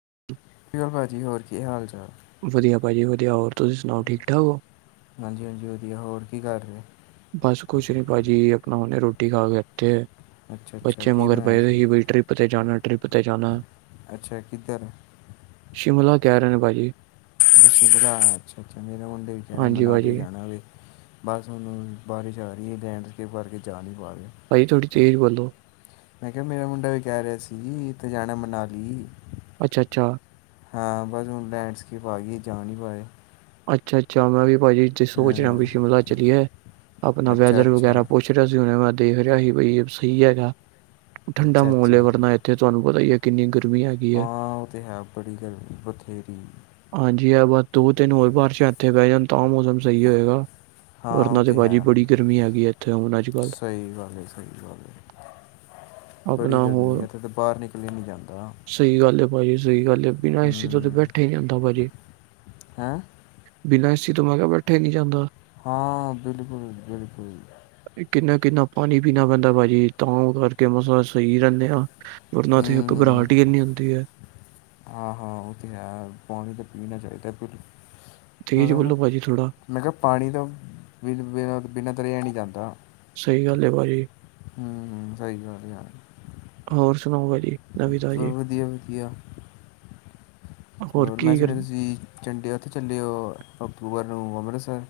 [inaudible] ਕਿਵੇਂ ਭਾਅ ਜੀ, ਹੋਰ ਕੀ ਹਾਲ-ਚਾਲ? ਵਧੀਆ ਭਾਜੀ ਵਧੀਆ, ਹੋਰ ਤੁਸੀਂ ਸੁਣਾਓ, ਠੀਕ-ਠਾਕ ਹੋ? ਹਾਂਜੀ ਹਾਂਜੀ ਵਧੀਆ, ਹੋਰ ਕੀ ਕਰ ਰੇ? ਬਸ ਕੁਛ ਨੀ ਭਾਜੀ ਅਪਣਾ ਹੂਣੇ ਰੋਟੀ ਖਾ ਕੇ ਹਟੇ ਅ। ਅੱਛਾ ਅੱਛਾ ਬੱਚੇ ਕੀ ਮਗਰ ਬਣਾਇਆ ਪਏਦੇ ਸੀ ਬਈ ਟ੍ਰਿੱਪ ਤੇ ਜਾਣਾ ਟ੍ਰਿੱਪ ਤੇ ਜਾਣਾ। ਅੱਛਾ ਕਿੱਧਰ ਸ਼ਿਮਲਾ ਕੈ ਰੇਣੇ ਭਾਜੀ। ਬ ਸ਼ਿਮਲਾ ਅੱਛਾ ਅੱਛਾ, ਮੇਰੇ ਮੁੰਡੇ ਵੀ ਕੈ ਰੇ ਆ ਹਾਂਜੀ ਮਨਾਲੀ ਭਾਜੀ ਜਾਣਾ ਵੇ। ਬਸ ਹੁਣੂੰ ਬਾਰਿਸ਼ ਆ ਰੀ ਏ ਲੈਂਡ ਸਕੇਪ ਕਰਕੇ ਜਾ ਨੀ ਪਾ ਰੇ। ਭਾਅ ਜੀ ਥੋੜ੍ਹੀ ਤੇਜ਼ ਬੋਲੋ। ਮੈਂ ਕਿਆ ਮੇਰਾ ਮੁੰਡਾ ਵੀ ਕੈ ਰਿਆ ਸੀ ਇਤ ਜਾਣੈ ਮਨਾਲੀ। ਅੱਛਾ, ਅੱਛਾ। ਹਾਂ, ਬਸ ਹੁਣ ਲੈਂਡਸਕੇਪ ਆ ਗੀ ਏ, ਜਾ ਨੀ ਪਾਏ। ਅੱਛਾ ਅੱਛਾ, ਮੈਂ ਵੀ ਭਾਜੀ ਇਤੇ ਸੋਚ ਰਿਆ ਬਈ ਹਾਂ ਸ਼ਿਮਲਾ ਚਲੀਏ। ਅਪਣਾ ਅੱਛਾ ਵੈਦਰ ਵਗੈਰਾ ਅੱਛਾ ਪੋਛ ਪੁੱਛ ਰਿਆ ਸੀ ਹੁਨੇ ਮੈਂ ਦੇਖ ਰਿਆ ਸੀ ਬਈ ਅਬ ਸਹੀ ਹੈਗਾ। ਠੰਡਾ ਅੱਛਾ ਮੋਲ ਅੱਛਾ ਏ ਵਰਨਾ ਇੱਥੇ ਤੁਆਨੂੰ ਪਤਾ ਈ ਏ ਕਿੰਨੀ ਗਰਮੀ ਹੈਗ ਹਾਂ, ਓਹ ਤੇ ਹੈ ਬੜੀ ਗਰਮੀ ਏ ਬਥੇਰੀ। ਹਾਂਜੀ ਐ ਬਸ ਦੋ-ਤਿੰਨ ਹੋਰ ਬਾਰਿਸ਼ਾਂ ਐਥੇ ਬੈ ਜਣ ਤਾਂ ਮੌਸਮ ਸਹੀ ਹੋਏਗਾ। ਹਾਂ ਉਹ ਵਰਨਾਂ ਤੇ ਭਾਜੀ ਹੈ ਬੜੀ ਗਰਮੀ ਹੈਗੀ ਏ ਐਥੇ ਹੁਣ ਅੱਜ-ਕੱਲ੍ਹ। ਸਹੀ ਗੱਲ ਹੈ ਸਹੀ ਗੱਲ ਹੈ ਬੜੀ ਗਰਮੀ ਏ। ਐਥੇ ਤੇ ਬਾਰ ਨਿਕਲੇਆ ਨੀ ਜਾਂਦਾ। ਸਹੀ ਗੱਲ ਏ ਭਾਜੀ ਸਹੀ ਗੱਲ ਏ। ਬਿਨਾਂ ਏ ਸੀ ਤੋਂ ਹੂੰ ਬੈਠਾ ਈ ਨੀ ਜਾੰਦਾ ਭਾਜੀ। ਹੈਂ? ਬਿਨਾਂ ਏਸੀ ਤੋਂ ਮੈਂ ਕਿਆ ਬੈਠਾ ਈ ਨੀ ਜਾਂਦਾ। ਹਾਂ, ਬਿਲਕੁਲ-ਬਿਲਕੁਲ। ਕਿੰਨਾ-ਕਿੰਨਾ ਪਾਣੀ ਪੀਣਾ ਪੈਂਦਾ ਭਾਜੀ ਤਾਂ ਕਰਕੇ ਮਸਾ ਸਹੀ ਰੈਣੇ ਆਂ। ਵਰਨਾ ਹੂੰ ਤੇ ਹੂੰ ਘਬਰਾਟ ਈ ਏਨੀ ਹੁੰਦੀ ਏ। ਹਾਂ ਹਾਂ, ਓਹ ਤੇ ਹੈ। ਪਾਣੀ ਤੇ ਪੀਣਾ ਚਾਈਦੈ ਭੂਰੂਫ। ਤੇਜ਼ ਮਤਲਬ ਨਾ ਬੋਲੋ ਭਾਜੀ ਥੋੜਾ ਮੈਂ ਕਿਆ ਪਾਣੀ ਤਾਂ ਬਿਲ ਬੇਨਾ ਬਿਨਾਂ ਤੋ ਰਿਆ ਨੀ ਜਾਂਦਾ। ਸਹੀ ਗੱਲ ਏ ਭਾਜੀ। ਹੂੰ ਹੂੰ, ਸਹੀ ਗੱਲ ਹੋਰ ਸੁਣਾਓ ਭਾਜੀ? ਨਵੀਂ ਚਲੋ ਤਾਜੀ ਵਧੀਆ ਵਧੀਆ, ਹੋਰ ਮੈਂ ਕੀ ਕਰ ਸੁਣਿਆ ਤੁਸੀਂ ਚੰਡੀ ਓਥੇ ਚੱਲੇ ਓ ਅਕਤੂਬਰ ਨੂੰ ਅੰਮ੍ਰਿਤਸਰ।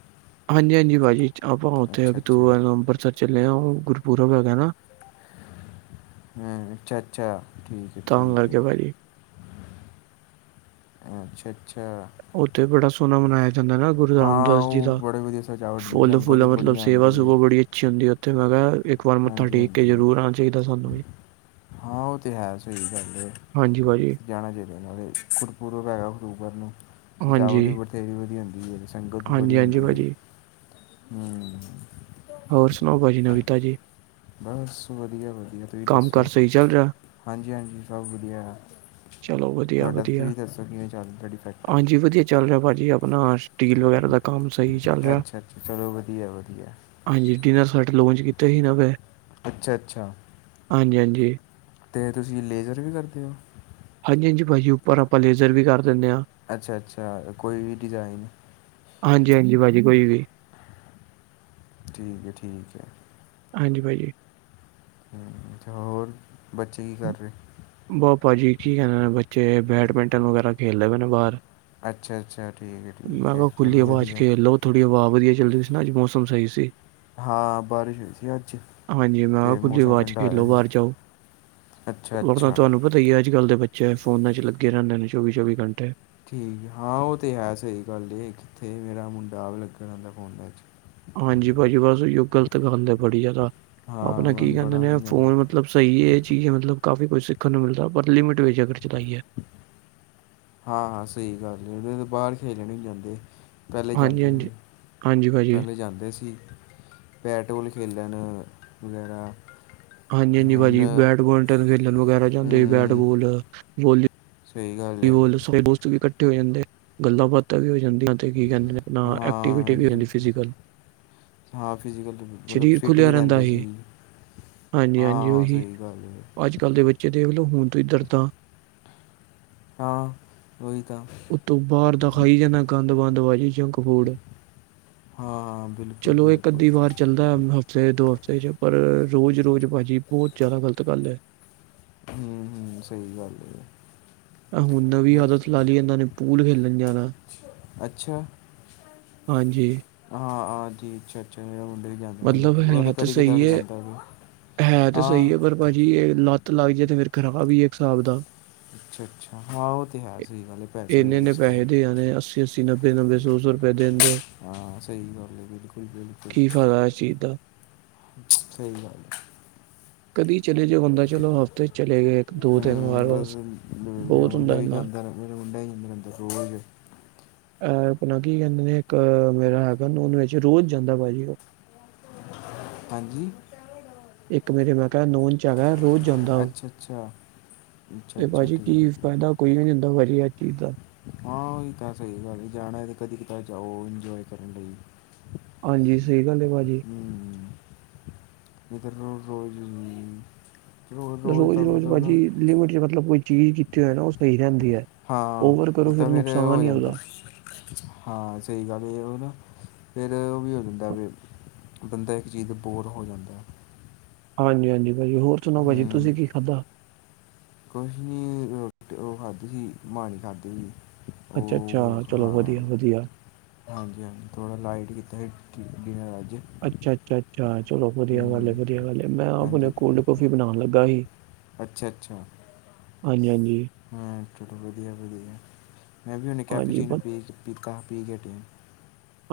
ਹਾਂਜੀ ਹਾਂਜੀ ਭਾਜੀ, ਆਪਾਂ ਓਥੇ ਅੱਛਾ ਅੱਛਾ ਅਕਤੂਬਰ ਨੂੰ ਅੰਬਰਸਰ ਚੱਲੇ ਆਂ। ਓ ਗੁਰਪੁਰਬ ਹੈਗੈ ਨਾ। ਹੈਂ, ਅੱਛਾ-ਅੱਛਾ ਠੀਕ। ਹੈ ਤਾਂ ਲੜ ਠੀਕ ਕੇ ਭਾਜੀ, ਹੈ ਅਛੱ-ਅਛਾ। ਉੱਥੇ ਬੜਾ ਸੋਹਣਾ ਮਨਾਇਆ [unintelligible] ਜਾਂਦਾ ਨਾ ਗੁਰੂ ਹਾਂ ਰਾਮਦਾਸ ਜੀ ਉਹ ਦਾ ਬੜੇ ਵਧੀਆ ਸਜਾਵਟ ਮਿਲ ਫੁੱਲ- ਸੰਗਤ ਦੀ ਫੁੱਲਾ ਬੜੀ ਮਤਲਬ ਸੇਵਾ- ਆਉਂਦੀ ਹੈ ਸੂਵਾ ਬੜੀ, ਛਡੀ ਉੱਥੇ ਮੈਂ ਕਿਹਾ ਇੱਕ ਵਾਰ ਮੱਥਾ ਹਾਂਜੀ ਟੇਕ ਕੇ ਹਾਂਜੀ ਜ਼ਰੂਰ ਆਣਾ ਚਾਹੀਦਾ ਸਾਨੂੰ ਵੀ। ਹਾਂ ਉਹ ਤੇ ਐ, ਸਹੀ ਗੱਲ ਐ। ਹਾਂਜੀ ਭਾਜੀ ਜਾਣਾ ਚਾਹੀਦਾ, ਨਾਲੇ ਗੁਪੂਰਬ ਹੈਗਾ ਅਕਟੂਬਰ ਨੂੰ ਸਜਾਵਟ ਹਾਂਜੀ ਵੀ ਬਥੇਰੀ ਵਧੀਆ ਹੂੰਦੀ ਏ। ਸੰਗਤ ਵੀ ਹਾਂਜੀ ਬੜੀ ਹਾਂਜੀ ਹੁੰਦੀ ਐ, ਭਾਜੀ ਹੂੰ। ਹੋਰ ਸੁਣਾੳ ਭਾਜੀ ਨਵੀ ਤਾਜੀ? ਬਸ ਵਧੀਆ- ਵਧੀਆ ਤੁਸੀਂ ਕੰਮ ਕਾਰ ਦੱਸੋ ਸਹੀ ਚੱਲ ਰਿਹਾ ਹਾਂਜੀ- ਹਾਂਜੀ ਸਭ ਵਧੀਆ। ਚਲੋ ਵਧੀਆ ਤੁਹਾਡਾ ਵਧੀਆ ਤੁਸੀਂ ਦੱਸੋ ਕਿਵੇਂ ਚੱਲਰੀ ਤੁਹਾਡੀ ਫੈਕਟਰੀ? ਹਾਂਜੀ ਵਧੀਆ ਚੱਲ ਰਿਹਾ ਭਾਜੀ ਆਪਣਾ ਸਟੀਲ ਵਗੈਰਾ ਦਾ ਕੰਮ ਸਹੀ ਚੱਲ ਰਿਹਾ। ਅੱਛਾ ਅੱਛਾ ਚਲੋ ਵਧੀਆ ਵਧੀਆ ਹਾਂਜੀ ਡਿਨਰ ਸੈੱਟ ਲੋਂਚ ਕੀਤੇ ਜੀ ਨਵੇਂ। ਅੱਛਾ ਹਾਂਜੀ- ਹਾਂਜੀ। ਤੇ ਤੁਸੀਂ ਲੇਜ਼ਰ ਵੀ ਕਰਦੇ ਹੋ? ਹਾਂਜੀ- ਹਾਂਜੀ ਭਾਜੀ ਉੱਪਰ ਆਪਾਂ ਲੇਜ਼ਰ ਵੀ ਕਰ ਦਿੰਦੇ ਹਾਂ। ਅੱਛਾ- ਅੱਛਾ ਕੋਈ ਵੀ ਡਿਜ਼ਾਇਨ? ਹਾਂਜੀ- ਹਾਂਜੀ ਭਾਜੀ ਕੋਈ ਵੀ। ਠੀਕ ਐ- ਠੀਕ ਐ। ਹਾਂਜੀ ਭਾਜੀ। ਹੋਰ ਬੱਚੇ ਕੀ ਕਰ ਰਹੇ? ਬਸ ਭਾਜੀ ਠੀਕ ਹੈਗੇ ਨੇ ਬੱਚੇ ਬੈਡਮਿੰਟਨ ਵਗੈਰਾ ਖੇਲਦੇ ਪਏ ਨੇ ਬਾਹਰ। ਅੱਛਾ- ਅੱਛਾ ਠੀਕ ਐ- ਮੈਂ ਠੀਕ ਐ ਕਿਹਾ ਖੁੱਲੀ ਚਲੋ ਆਵਾਜ਼ ਵਧੀਆ। ਖੇਲ ਲੋ ਥੋੜੀ ਹਵਾ ਵਧੀਆ ਚਲ ਰਹੀ ਸੀ ਨਾ ਅੱਜ ਮੌਸਮ ਸਹੀ ਸੀ। ਹਾਂ ਬਾਰਿਸ਼ ਹੋਈ ਸੀ ਅੱਜ ਹਾਂਜੀ ਮੈਂ ਕਿਹਾ ਤੇ ਖੁੱਲੀ ਮੌਸਮ ਆਵਾਜ਼ ਠੰਡਾ ਹੋਇਆ ਸੀ। ਅੱਛਾ। ਓ ਤਾਂ ਅੱਛਾ ਤੁਹਾਨੂੰ ਪਤਾ ਹੀ ਅੱਜ ਕੱਲ ਦੇ ਬੱਚੇ ਫੋਨਾ ਚ ਲੱਗੇ ਰਹਿੰਦੇ ਨੇ ਚੌਵੀ- ਚੌਵੀ ਘੰਟੇ। ਠੀਕ ਹਾਂ ਉਹ ਤਾਂ ਹੈ ਸਹੀ ਗੱਲ ਇਹ ਕਿੱਥੇ ਮੇਰਾ ਮੁੰਡਾ ਆਪ ਲੱਗਾ ਰਹਿੰਦਾ ਫੋਨ ਚ। ਹਾਂਜੀ ਭਾਜੀ ਬਸ ੳਹੀੳ ਗਲਤ ਗੱਲ ਐ ਬੜੀ ਜ਼ਿਅਦਾ ਹਾਂ ਆਪਣਾ ਮੈਂ ਕੀ ਉਹਨੂੰ ਕਹਿੰਦੇ ਬੜਾ ਨੇ ਫੋਨ ਸਮਝਾਉਂਦਾ ਮਤਲਬ ਮਤਲਬ ਸਹੀ ਐ ਇਹ ਚੀਜ਼ ਮਤਲਬ ਕਾਫ਼ੀ ਕੁੱਛ ਸਿੱਖਣ ਨੂੰ ਮਿਲਦਾ ਪਰ ਲਿਮਿਟ ਵਿੱਚ ਅਗਰ ਚਲਾਈ ਐ। ਹਾਂ- ਹਾਂ ਸਹੀ ਗੱਲ ਐ ਨਈ ਤੇ ਬਾਹਰ ਖੇਲਣ ਈ ਨੀ ਜਾਂਦੇ। ਪਹਿਲੇ ਹਾਂਜੀ ਜਾਂਦੇ ਹਾਂਜੀ ਹਾਂਜੀ ਸੀ- ਭਾਜੀ ਪਹਿਲੇ ਜਾਂਦੇ ਸੀ। ਬੈਟ ਬੋਲ ਖੇਲਣ ਵਗੈਰਾ। ਹਾਂਜੀ- ਹਾਂਜੀ ਹੁਣ ਭਾਜੀ ਬੈਡਮਿੰਟਨ ਖੇਲਣ ਵਗੈਰਾ ਜਾਂਦੇ ਸੀ ਹੂੰ ਬੈਟਬੋਲ, ਵੋਲੀ ਸਹੀ ਗੱਲ ਹੈ ਬੋਲ ਸਾਰੇ ਦੋਸਤ ਵੀ ਇਕੱਠੇ ਹੋ ਜਾਂਦੇ ਗੱਲਾਂ ਬਾਤਾਂ ਵੀ ਹੋ ਜਾਂਦੀ। ਕੀ ਕਹਿੰਦੇ ਆਪਣਾ ਐਕਟੀਵਿਟੀ ਹਾਂ ਵੀ ਹੋ ਜ- ਜਾਂਦੀ ਫਿਜ਼ੀਕਲ। ਹਾਂ ਫਿਜ਼ੀਕਲ ਵੀ ਮਤਲਬ ਫਿੱਟ ਵੀ ਰਹਿੰਦੇ ਸੀ। ਹਾਂਜੀ- ਹਾਂਜੀ ਹਾਂ, ਉਹੀ ਸਹੀ ਗੱਲ ਏ। ਅੱਜ ਕੱਲ ਦੇ ਬੱਚੇ ਦੇਖਲੋ ਹੁਨ ਤੋਂ ਹੀ ਦਰਦਾਂ। ਹਾਂ। ਉਹੀ ਤਾਂ ਉਤੋਂ ਬਾਹਰ ਦਾ ਖਾਈ ਜਾਣਾ ਗੰਦ ਬੰਦ ਭਾਜੀ ਜੰਕ ਫੂਡ ਆ। ਹਾਂ, ਬਿਲਕੁਲ, ਚਲੋ ਇੱਕ ਬਿਲਕੁਲ। ਅੱਧੀ ਵਾਰ ਚੱਲਦਾ ਹ- ਹਫ਼ਤੇ ਦੋ ਹਫ਼ਤੇ ਚ ਪਰ ਰੋਜ਼- ਰੋਜ਼ ਭਾਜੀ ਬੋਤ ਜ਼ਾਦਾ ਗਲਤ ਗੱਲ ਆ। ਹੂੰ -ਹੂੰ ਸਹੀ ਗੱਲ ਐ। ਐ ਹੁਣ ਨਵੀਂ ਆਦਤ ਲਾ ਲਈ ਇਹਨਾਂ ਨੇ ਪੂਲ ਖੇਲਣ ਜਾਣਾ। ਅੱਛਾ, ਹਾਂਜੀ ਹਾਂ- ਹਾਂ ਜੀ ਅੱਛਾ -ਅੱਛਾ [unintelligible] ਮਤਲਬ ਉਹ ਤੇ ਹੈ ਕਦੀ ਕਦਾਰ ਸਹੀ ਜਾਂਦਾ ਹੈ ਹੈ ਤੇ ਸਹੀ ਹੈ ਪਰ ਭਾਜੀ, ਇਹ ਲੱਤ ਲੱਗ ਜਾਏ ਤੇ ਫੇਰ ਖਰਾਬ ਵੀ ਹੈਏ, ਇੱਕ ਹਿਸਾਬ ਦਾ। ਅੱਛਾ- ਅੱਛਾ ਹਾਂ, ਉਹ ਤੇ ਹੈ ਸਹੀ ਗੱਲ ਏ, ਪੈਸੇ ਵੀ ਵੇਸਟ ਹੈ। [unintelligible] ਸੀ ਅੱਸੀ, ਨੱਬੇ -ਨੱਬੇ, ਸੌ -ਸੌ ਰੁਪਏ ਦੇਂਦੇ ਹਾਂ ਸਹੀ ਗੱਲ ਹੈ, ਬਿਲਕੁਲ ਬਿਲਕੁਲ ਕੀ ਫਾਇਦਾ ਇਸ ਚੀਜ਼ ਦਾ? ਸਹੀ ਗੱਲ ਹੈ। ਕਦੀ ਚਲੇ ਜਾਓ ਬੰਦਾ ਚਲੋ ਹਫ਼ਤੇ 'ਚ ਚਲੇ ਗਏ ਇੱਕ ਦੋ ਤਿੰਨ ਵਾਰ ਬਸ ਹਮਰੇ ਬਹੁਤ ਹੁੰਦਾ ਮੁੰਡੇ ਵੀ ਇੰਨਾ ਜਾਂਦੇ ਨੇ [inaudible] ਅਹ ਆਪਣਾ ਕੀ ਕਹਿੰਦੇ ਨੇ, ਇੱਕ ਮੇਰਾ ਹੈਗਾ, ਉਹਨ ਵਿੱਚ ਰੋਜ਼ ਜਾਂਦਾ ਭਾਜੀ ਉਹ ਹਾਂਜੀ [inaudible] ਜਗਾ, ਰੋਜ਼ ਜਾਂਦਾ ਅੱਛਾ ਅੱਛਾ ਅੱਛਾ ਤੇ ਅੱਛਾ ਭਾਜੀ ਠੀਕ ਹੈ ਕੀ ਠੀਕ ਹੈ। ਫਾਇਦਾ ਕੋਈ ਵੀ ਹੁੰਦਾ, ਭਾਜੀ ਇਹ ਵਧੀਆ ਚੀਜ਼ ਦਾ ਹਾਂ, ਉਹੀ ਤਾਂ ਸਹੀ ਗੱਲ ਜਾਣਾ ਤੇ ਕਦੀ ਕਿਤਾ ਜਾਓ, ਇੰਜੋਏ ਕਰਨ ਲਈ। ਹਾਂਜੀ, ਸਹੀ ਗੱਲ ਹੈ ਭਾਜੀ। [inaudible] ਰੋਜ਼- ਰੋਜ਼ ਦਾ ਮਤਲਬ ਲਿਮਿਟ ਚ ਮਤਲਬ ਕੋਈ ਚੀਜ਼ ਕੀਤੀ ਹੋਏ ਨਾ, ਉਹ ਸਹੀ ਰਹਿੰਦੀ ਹੈ। ਹਾਂ, ਓਵਰ ਇਹ ਕਰੋ ਫਿਰ ਤਾਂ ਫੇਿਰ ਹੋ ਨੁਕਸਾਨ ਹੀ ਜਾਂਦਾ। ਉਹਦਾ ਹਾਂ, ਸਹੀ ਗੱਲ ਉਹ ਨਾ, ਫੇਿਰ ਉਹ ਵੀ ਹੋ ਜਾਂਦਾ ਵੀ ਬੰਦਾ, ਇੱਕ ਚੀਜ਼ ਦਾ ਬੋਰ ਹੋ ਜਾਂਦਾ। ਹਾਂਜੀ -ਹਾਂਜੀ ਭਾਜੀ, ਹੋਰ ਸੁਣਾੋ ਭਾਜੀੀ ਤੁਸੀਂ ਹੂੰ ਕੀ ਖਾਧਾ। ਕੁਛ ਨੀ, ਰੋਟੀ ਉਹ ਖਾਧੀ ਸੀ, ਮਾਣੀ ਖਾਧੀ ਸੀ। ਅੱਛਾ ਉਹ -ਅੱਛਾ ਚਲੋ, ਹਾਂ ਵਧੀਆ- ਵਧੀਆ ਹਾਂਜੀ -ਹਾਂਜੀ ਥੋੜਾ ਲਾਈਟ ਕੀਤਾ ਸੀ, ਡਿਨਰ ਅੱਜ ਅੱਛਾ - ਅੱਛਾ -ਅੱਛਾ ਚਲੋ ਵਧੀਆ ਗੱਲ, ਹੂੰ ਵਧੀਆ ਗੱਲ, ਮੈਂ, ਆਪ ਹੁਣੇ ਹਾਂਜੀ ਕੋਲਡ ਕਫੀ ਬਣਾਉਣ ਲੱਗਾ ਹੀ। ਅੱਛਾ -ਅੱਛਾ ਹਾਂਜੀ- ਹਾਂਜੀ ਹਾਂ, ਚਲੋ ਵਧੀਆ- ਵਧੀਆ ਮੈਂ, ਵੀ ਹੁਣ ਕੈਪ ਹਾਂਜੀ ਚੀਨੋ ਬ ਪੀ ਪ ਕਾਫੀ ਪੀ ਕੇ ਹਟਿਆ।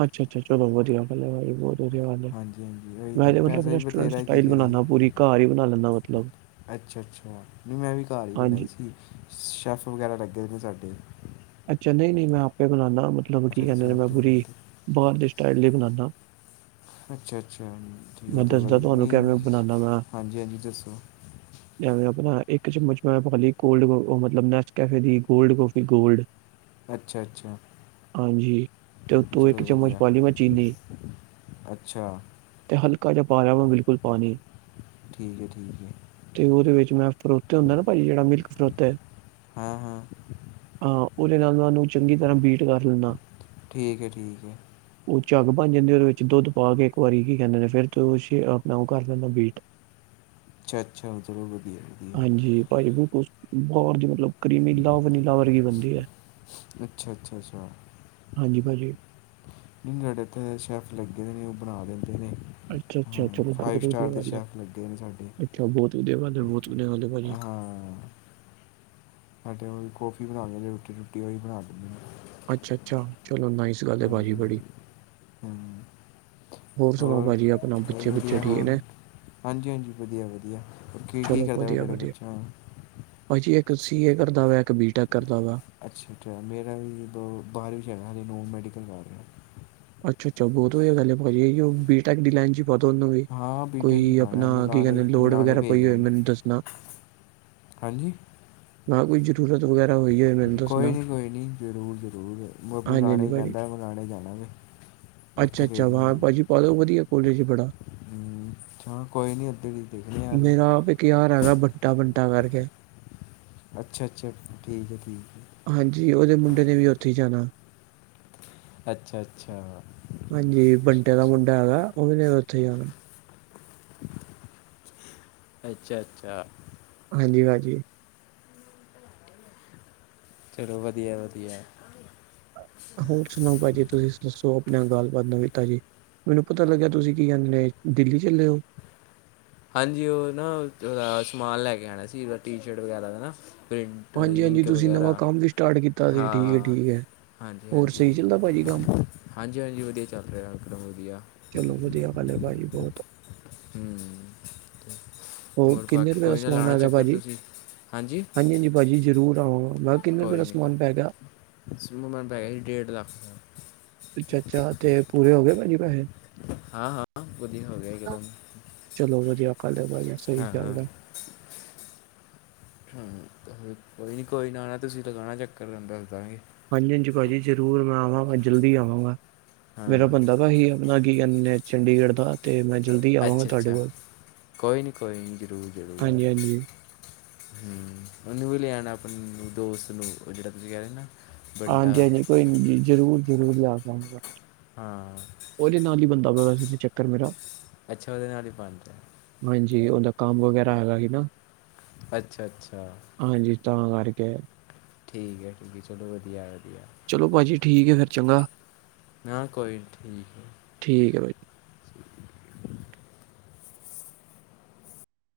ਅੱਛਾ -ਅੱਛਾ ਚਲੋ, ਵਧੀਆ ਭੱਲੇ ਭ ਬਹੁੀ ਹਾਂਜੀ ਹਾਂਜੀ ਉਹੀ ਤਾਂ ਮੈਂਦੇ ਮਤਲਬ ਪੈਸਾ ਵੀ ਰੈਸਟੋਰੈਂਟ ਬਥੇਰਾ ਕੀ ਸਟਲ ਬਣਾਦਾ, ਪੂਰੀ ਕਰੀਏ ਘਰ ਹੀ ਬਣਾ ਲੈਂਦਾ ਮਤਲਬ ਅੱਛਾ- ਅੱਛਾ ਨਹੀਂ ਮੈਂ ਵੀ ਘਰ ਹੀ ਬਣਾਈ ਹਾਂਜੀ। ਸੀ, ਸ਼ੈੱਫ ਵਗੈਰਾ, ਲੱਗੇ ਨੇ ਸਾਡੇ ਅੱਛਾ, ਨਹੀਂ -ਨਹੀਂ ਮੈਂ ਆਪੇ ਬਣਾਉਦਾ, ਮਤਲਬ ਕੀ ਅੱਛਾ ਕਹਿੰਦੇ ਤੁਸੀਂ ਨੇ, ਮੈਂ ਆਪ ਤੋਂ ਬੂਰੀ ਬਣਾਉਂਦੇ ਬਾਹਰ ਦੇ ਸਟਾਈਲ ਲਈ ਬਣਾਉਦਾ। ਅੱਛਾ -ਅੱਛਾ ਉਹ ਤਾਂ ਦੱਸਦਾ ਵਧੀਆ ਤੁਹਾਨੂੰ ਨਹੀਂ ਕਿਵੇਂ ਹਾਂਜੀ -ਹਾਂਜੀ ਦੱਸੋ। ਜਵੇ, ਆਪਣਾ ਇੱਕ ਚਮਚ ਮੈਂ ਪਾ ਲਈ, ਕੋਲਡ ਮਤਲਬੈ ਨੈਸ ਕੈਫੇ ਦੀ ਗੋਲਡ ਕਫੀ ਗੋਲਡ ਅੱਛਾ -ਅੱਛਾ ਹਾਂਜੀ, ਤੇ ਉੱਤੋਂ ਇੱਕ ਚਲੋ ਚਮਚ ਵਧੀਆ ਪਾ ਲਈਿ, ਮੈਂ ਚੀਨੀ ਅੱਛਾ ਤੇ ਹਲਕਾ ਜ ਪਾਰਾਵਾਂ ਬਿਲਕੁਲ ਪਾਣੀ। ਠੀਕ ਹੈ ਠੀਕ ਹੈ ਤੇ ਉਹਦੇ ਵਿੱਚ ਮੈਂ ਫਰੋਤੇ ਹੁੰਦਾ ਨਾ, ਭਾਜੀ ਜਿਹੜਾ ਮਿਲਕ ਫਰੋਤਾ ਹਾਂ ਹਾਂ ਹਾਂ, ਉਹਦੇ ਨਾਲ ਮਨੂੰ ਚੰਗੀ ਤਰ੍ਹਾਂ ਬੀਟ ਕਰ ਲੈਂਦਾ। ਠੀਕ ਏ, ਠੀਕ ਏ ਓਹ ਝੱਗ ਬਣ ਜਾਂਦੀ ਉਹਦੇ ਵਿੱਚ ਦੁੱਧ ਪਾ ਕੇ ਇੱਕ ਵਾਰੀ ਕੀ ਕੇਂਦੇ ਨੇ ਫਿਰ ਤੇ ਤੁਸੀ ਆਪਣਾ ਉਹ ਕਰ ਲੈਂਨਾ ਬੀਟ। ਅੱਛਾ- ਅੱਛਾ, ਚਲੋ ਵਧੀਆ- ਵਧੀਆ ਜੀ ਪਾਜੀ ਬਿਲਕੁਲ ਬਰ ਜ ਮਤਲਬ ਕਰੀਮੀ ਲਵਰ ਨ ਲਵਰਗੀ ਬੰਦੇ ਐ। ਅੱਛਾ- ਅੱਛਾ- ਸੋਰੀ ਹਾਂਜੀ ਪਾਜੀ। ਨਈ ਸਾਡੇ ਏਥੇ ਤੇ ਸ਼ੈੱਫ ਲੱਗੇੇ ਨੇ ਓਹ ਬਣਾ ਦਿੰਦੇ ਨੇ ਅੱਛਾ ਅੱਛਾ ਹਮ ਚਲੋ ਫਾਈਵ ਸਟਾਰ ਦੇ ਸ਼ੈਫ ਲੱਗੇ ਨੇ ਸਾਡੇ। ਬੋਤ ਵਦੀਆ ਗੱਲ ਵੇ, ਬੋਤ ਵਦੀਆ ਗੱਲ ਏ ਪਾਜੀ। ਹਾਂ ਸਾਡੇ ਉਹ ਕੌਫੀ ਬਣਾ ਲਦੇ ਰੋਟੀ ਰੁੱਟੀ ਉਹੀ ਬਣਾ ਦਿੰਦੇ ਨੇ ਅੱਛਾ ਅੱਛਾ ਚਲੋ ਨਾਈਸ ਗੱਲ ਏ ਭਾਜੀ ਹਾਂਜੀ ਬੜੀ। ਹਾਂਜੀ ਹਮ ਹੋਰ ਸੁਨਾਓ ਭਾਜੀ ਆਪਣਾ ਹੋਰ ਬੱਚੇ- ਬੱਚੇ ਵਧੀਆ ਠੀਕ ਹੋਰ ਨੇ? ਹਾਂਜੀ- ਹਾਂਜੀ ਵਧੀਆ ਵਧੀਆ ਹੋਰ ਕੀ-ਕੀ ਕਰਦਾ ਤੁਹਾਡੇ ਬੱਚਿਆਂ ਨੇ ਪਾਜੀ ਇੱਕ ਸੀ-ਏ ਕਰਦਾ ਵਾ ਇੱਕ ਬੀ-ਟੈਕ ਕਰਦਾ ਵਾ। ਅੱਛਾ-ਅੱਛਾ ਮੇਰਾ ਵੀ ਬੋ, ਬਾਰ ਜਾਣਾ ਅ ਨੋਂਨ ਮੈਡੀਕਲ ਕਰ ਰਯਾ ਵਾਂ। ਅੱਛਾ-ਅੱਛਾ ਬੋਤ ਵਦੀਆਂ ਗੱਲ ਐ ਪਾਜੀ ਓ ਬੀ- ਟੈਕ ਦੀ ਲਾਈਨ ਚ। [unintelligible] ਹਾਂ ਕੋਈ ਬੀਟੈਕ ਹੀ ਪਾਉਣਾ ਆਪਨਾ ਕੀ ਮੁਲਾਣੇ ਕਹਿੰਦੇ ਲੋੜ ਮੁਲਾਣੇ ਵਗੈਰਾ ਭੇਜ ਪਈ ਰਿਹਾ ਹੋਵੇ ਮੈਂ ਮੈਨੂੰ ਦੱਸਨਾ। ਹਾਂਜੀ ਨਾ ਕੋਈ ਜ਼ਰੂਰਤ ਵਗੈਰਾ ਹੋਈ ਐ। ਕੋਈ ਨਈ ਕੋਈ ਨਈ ਜ਼ਰੂਰ-ਜ਼ਰੂਰ ਬ ਬੁਲਾਨਾ ਪੇਂਦਾ ਬੁਲਾਨਾ ਇ ਪੈਣਾ ਵੇ ਉੱਥੇ ਅੱਛਾ-ਅੱਛਾ ਭੇਜ ਵਾਂ ਦਾਂਗਾ ਭਾਜੀ ਪਾ ਦੋ ਵਦੀਆਂ ਕੋਲੇਜ਼ ਬਡਾ ਹਮ, ਅੱਛਾ ਕੋਈ ਨੀ ਉਦੇ ਵੀ ਓਦੇ ਸ਼ਹਰ ਵੇ ਕਿਆਰ, ਹੈਗਾ ਭੱਟਾ ਬਟਾ ਕਰਕੇ। ਅੱਛਾ-ਅੱਛਾ ਠੀਕ ਐ ਠੀਕ। ਹੈ ਹਾਂਜੀ ਓਦੇ ਮੁੰਡੇ ਨੇ ਵੀ ਓਥੇ ਈ ਜਾਨਾ ਅੱਛਾ-ਅੱਛਾ। ਹਾਂਜੀ, ਬੰਟੇ ਦਾ ਮੁੰਡਾ ਹੈਗਾ ਓਨੇ ਵੀ ਉਥੇ ਜਾਣਾ। ਅੱਛਾ-ਅੱਛਾ। ਹਾਂਜੀ-ਹਾਜੀ। ਚਲੋ ਵਦੀਆਂ-ਵਦੀਆਂ। ਹੋਰ ਸੁਨਾਓ ਪਾਜੀ, ਤੁਸੀ ਦੱਸੋ ਆਪਨੀਆ ਗੱਲਬਾਤ ਨਵੀਂ ਤਾਜੀ। ਮੈਨੂੰ ਪਤਾ ਲੱਗਿਆ ਤੁਸੀ ਕੀ ਕੈਂਦੇ ਨੇ, ਦਿੱਲੀ ਚੱਲੇ ਓ। ਹਾਂਜੀ ਓਹ ਨਾ ਦਾ ਸਮਾਨ ਲੈ ਕੇ ਆਣਾ ਸੀ ਓਦਾ ਟੀ-ਸ਼ਰਟ ਵਗੈਰਾ ਦਾ ਨਾ ਪ੍ਰਿੰਟ ਹਾਂਜੀ ਹਾਂਜੀ ਇੰਕ ਤੁਸੀਂ ਨਵਾਂ ਵਗੈਰਾ, ਕੰਮ ਵੀ ਸਟਾਰਟ ਕੀਤਾ ਸੀ ਠੀਕ ਹੈ ਹਾਂ। ਠੀਕ ਹੈ ਹੋਰ ਹਾਂਜੀ-ਹਾਂਜੀ, ਸਹੀ ਚੱਲਦਾ ਭਾਜੀ ਕੰਮ? ਹਾਂਜੀ-ਹਾਂਜੀ ਵਦੀਆਂ ਚੱਲ ਰੇਹਾ ਇਕ ਦਮ ਵਦੀਆਂ। ਚਲੋ ਵਦੀਆਂ ਗੱਲ ਐ ਪਾਜੀ ਬੋਤ। ਹੂੰ। [inaudible] ਔਰ ਕਿੰਨੇ ਬਾਕੀ ਰੁਪਏ ਦਾ ਕੋਈ ਨਾ ਸਮਾਨ ਲਾਣਾ ਆ ਗਿਆ ਚੱਕਰ ਪਾਜੀ, ਤੁਸੀਂ ਹਾਂਜੀ ਹਾਂਜੀ-ਹਾਂਜੀ ਪਾਜੀ ਜ਼ਰੂਰ ਆਵਾਂਗਾ ਕਿੰਨੇ ਰੁਪਏ ਦਾ ਕੋਈ ਨਈ ਕੋਈ, ਸਮਾਨ ਪੈ ਗਿਆ? ਸਮਾਨ ਪੈ ਗਿਆ ਡੇਢ ਲੱਖ। ਦਾ। ਅੱਛਾ-ਅੱਛਾ ਤੇ ਪੂਰੇ ਹੋ ਗਏ ਪਾਜੀ ਪੈਹੇ ਹਾਂ- ਹਾਂ [unintelligible] ਹੋ ਗਯਾ ਇਕਦਮ। ਚਲੋ ਵਦੀਆਂ ਗੱਲ ਐ ਪਾਜੀ ਸਈ ਹਾਂ ਗੱਲ ਐ। ਹਾਂ, ਕੋਈ ਨੀ ਕੋਈ ਨਾ ਆਨਾ ਤੁਸੀ ਲਗਾਨਾ ਚੱਕਰ ਤਾਨੂ ਦੱਸ ਦਾਂਗੇ। ਹਾਂਜੀ ਹਾਂਜੀ ਭਾਜੀ। ਜਰੂਰ ਮੈਂ ਆਵਾਂਗਾ ਜਲਦੀ ਆਵਾਂਗਾ, ਮੇਰਾ ਹਾਂ ਬਨਦਾ ਪੇਆ ਸੀ ਅਪਨਾ ਕੀ ਕੇਂਦੇ ਨੇ ਚੰਡੀਗੜ੍ਹ ਦਾ। ਤੇ ਮੈਂ ਜਲਦੀ ਆਵਾਂਗਾ ਅੱਛ ਤੁਹਾਡੇ ਅੱਛਾ, ਕੋਲ। ਕੋਈ ਨੀ ਕੋਈ ਨੀ ਜਰੂਰ-ਜਰੂਰ। ਹਾਂਜੀ-ਹਾਂਜੀ। ਹੂੰ। ਓਨੂੰ ਵੀ ਲੇਆਣਾ, ਅਪਣੇ ਦੋਸਤ ਨੂੰ ਓ ਜੇੜਾ ਤੁਸੀ ਕੈਰੇ ਨਾ ਬੰਟਾ ਹਾਂਜੀ ਹਾਂਜੀ। ਕੋਈ ਨੀ ਜੀ ਜਰੂਰ ਜਰੂਰ ਲੈ ਕੇ ਆਂਗਾ। ਹਾਂ ਓਦੇ ਨਾਲ ਈ ਬਨਦਾ ਪਵਾ ਵੈਸੇ ਤੇ ਚੱਕਰ ਮੇਰਾ। ਅੱਛਾ ਉਹਦੇ ਨਾਲ ਹੀ ਬਣ ਰਿਹਾ ਹਾਂਜੀ। ਓਦਾ ਕੰਮ ਵਗੈਰਾ ਹੈਗਾ ਹੀ ਨਾ। ਅੱਛਾ- ਅੱਛਾ। ਹਾਂਜੀ। ਤਾਂ ਕਰਕੇ। ਠੀਕ ਐ ਠੀਕ ਐ। ਚਲੋ ਵਦੀਐ ਵਦੀਐ। ਚਲੋ ਭਾਜੀ ਠੀਕ ਏ ਫੇਰ ਚੰਗਾ, ਨਾ ਕੋਈ ਨੀ, ਠੀਕ ਹੈ ਠੀਕ ਐ ਬਈ।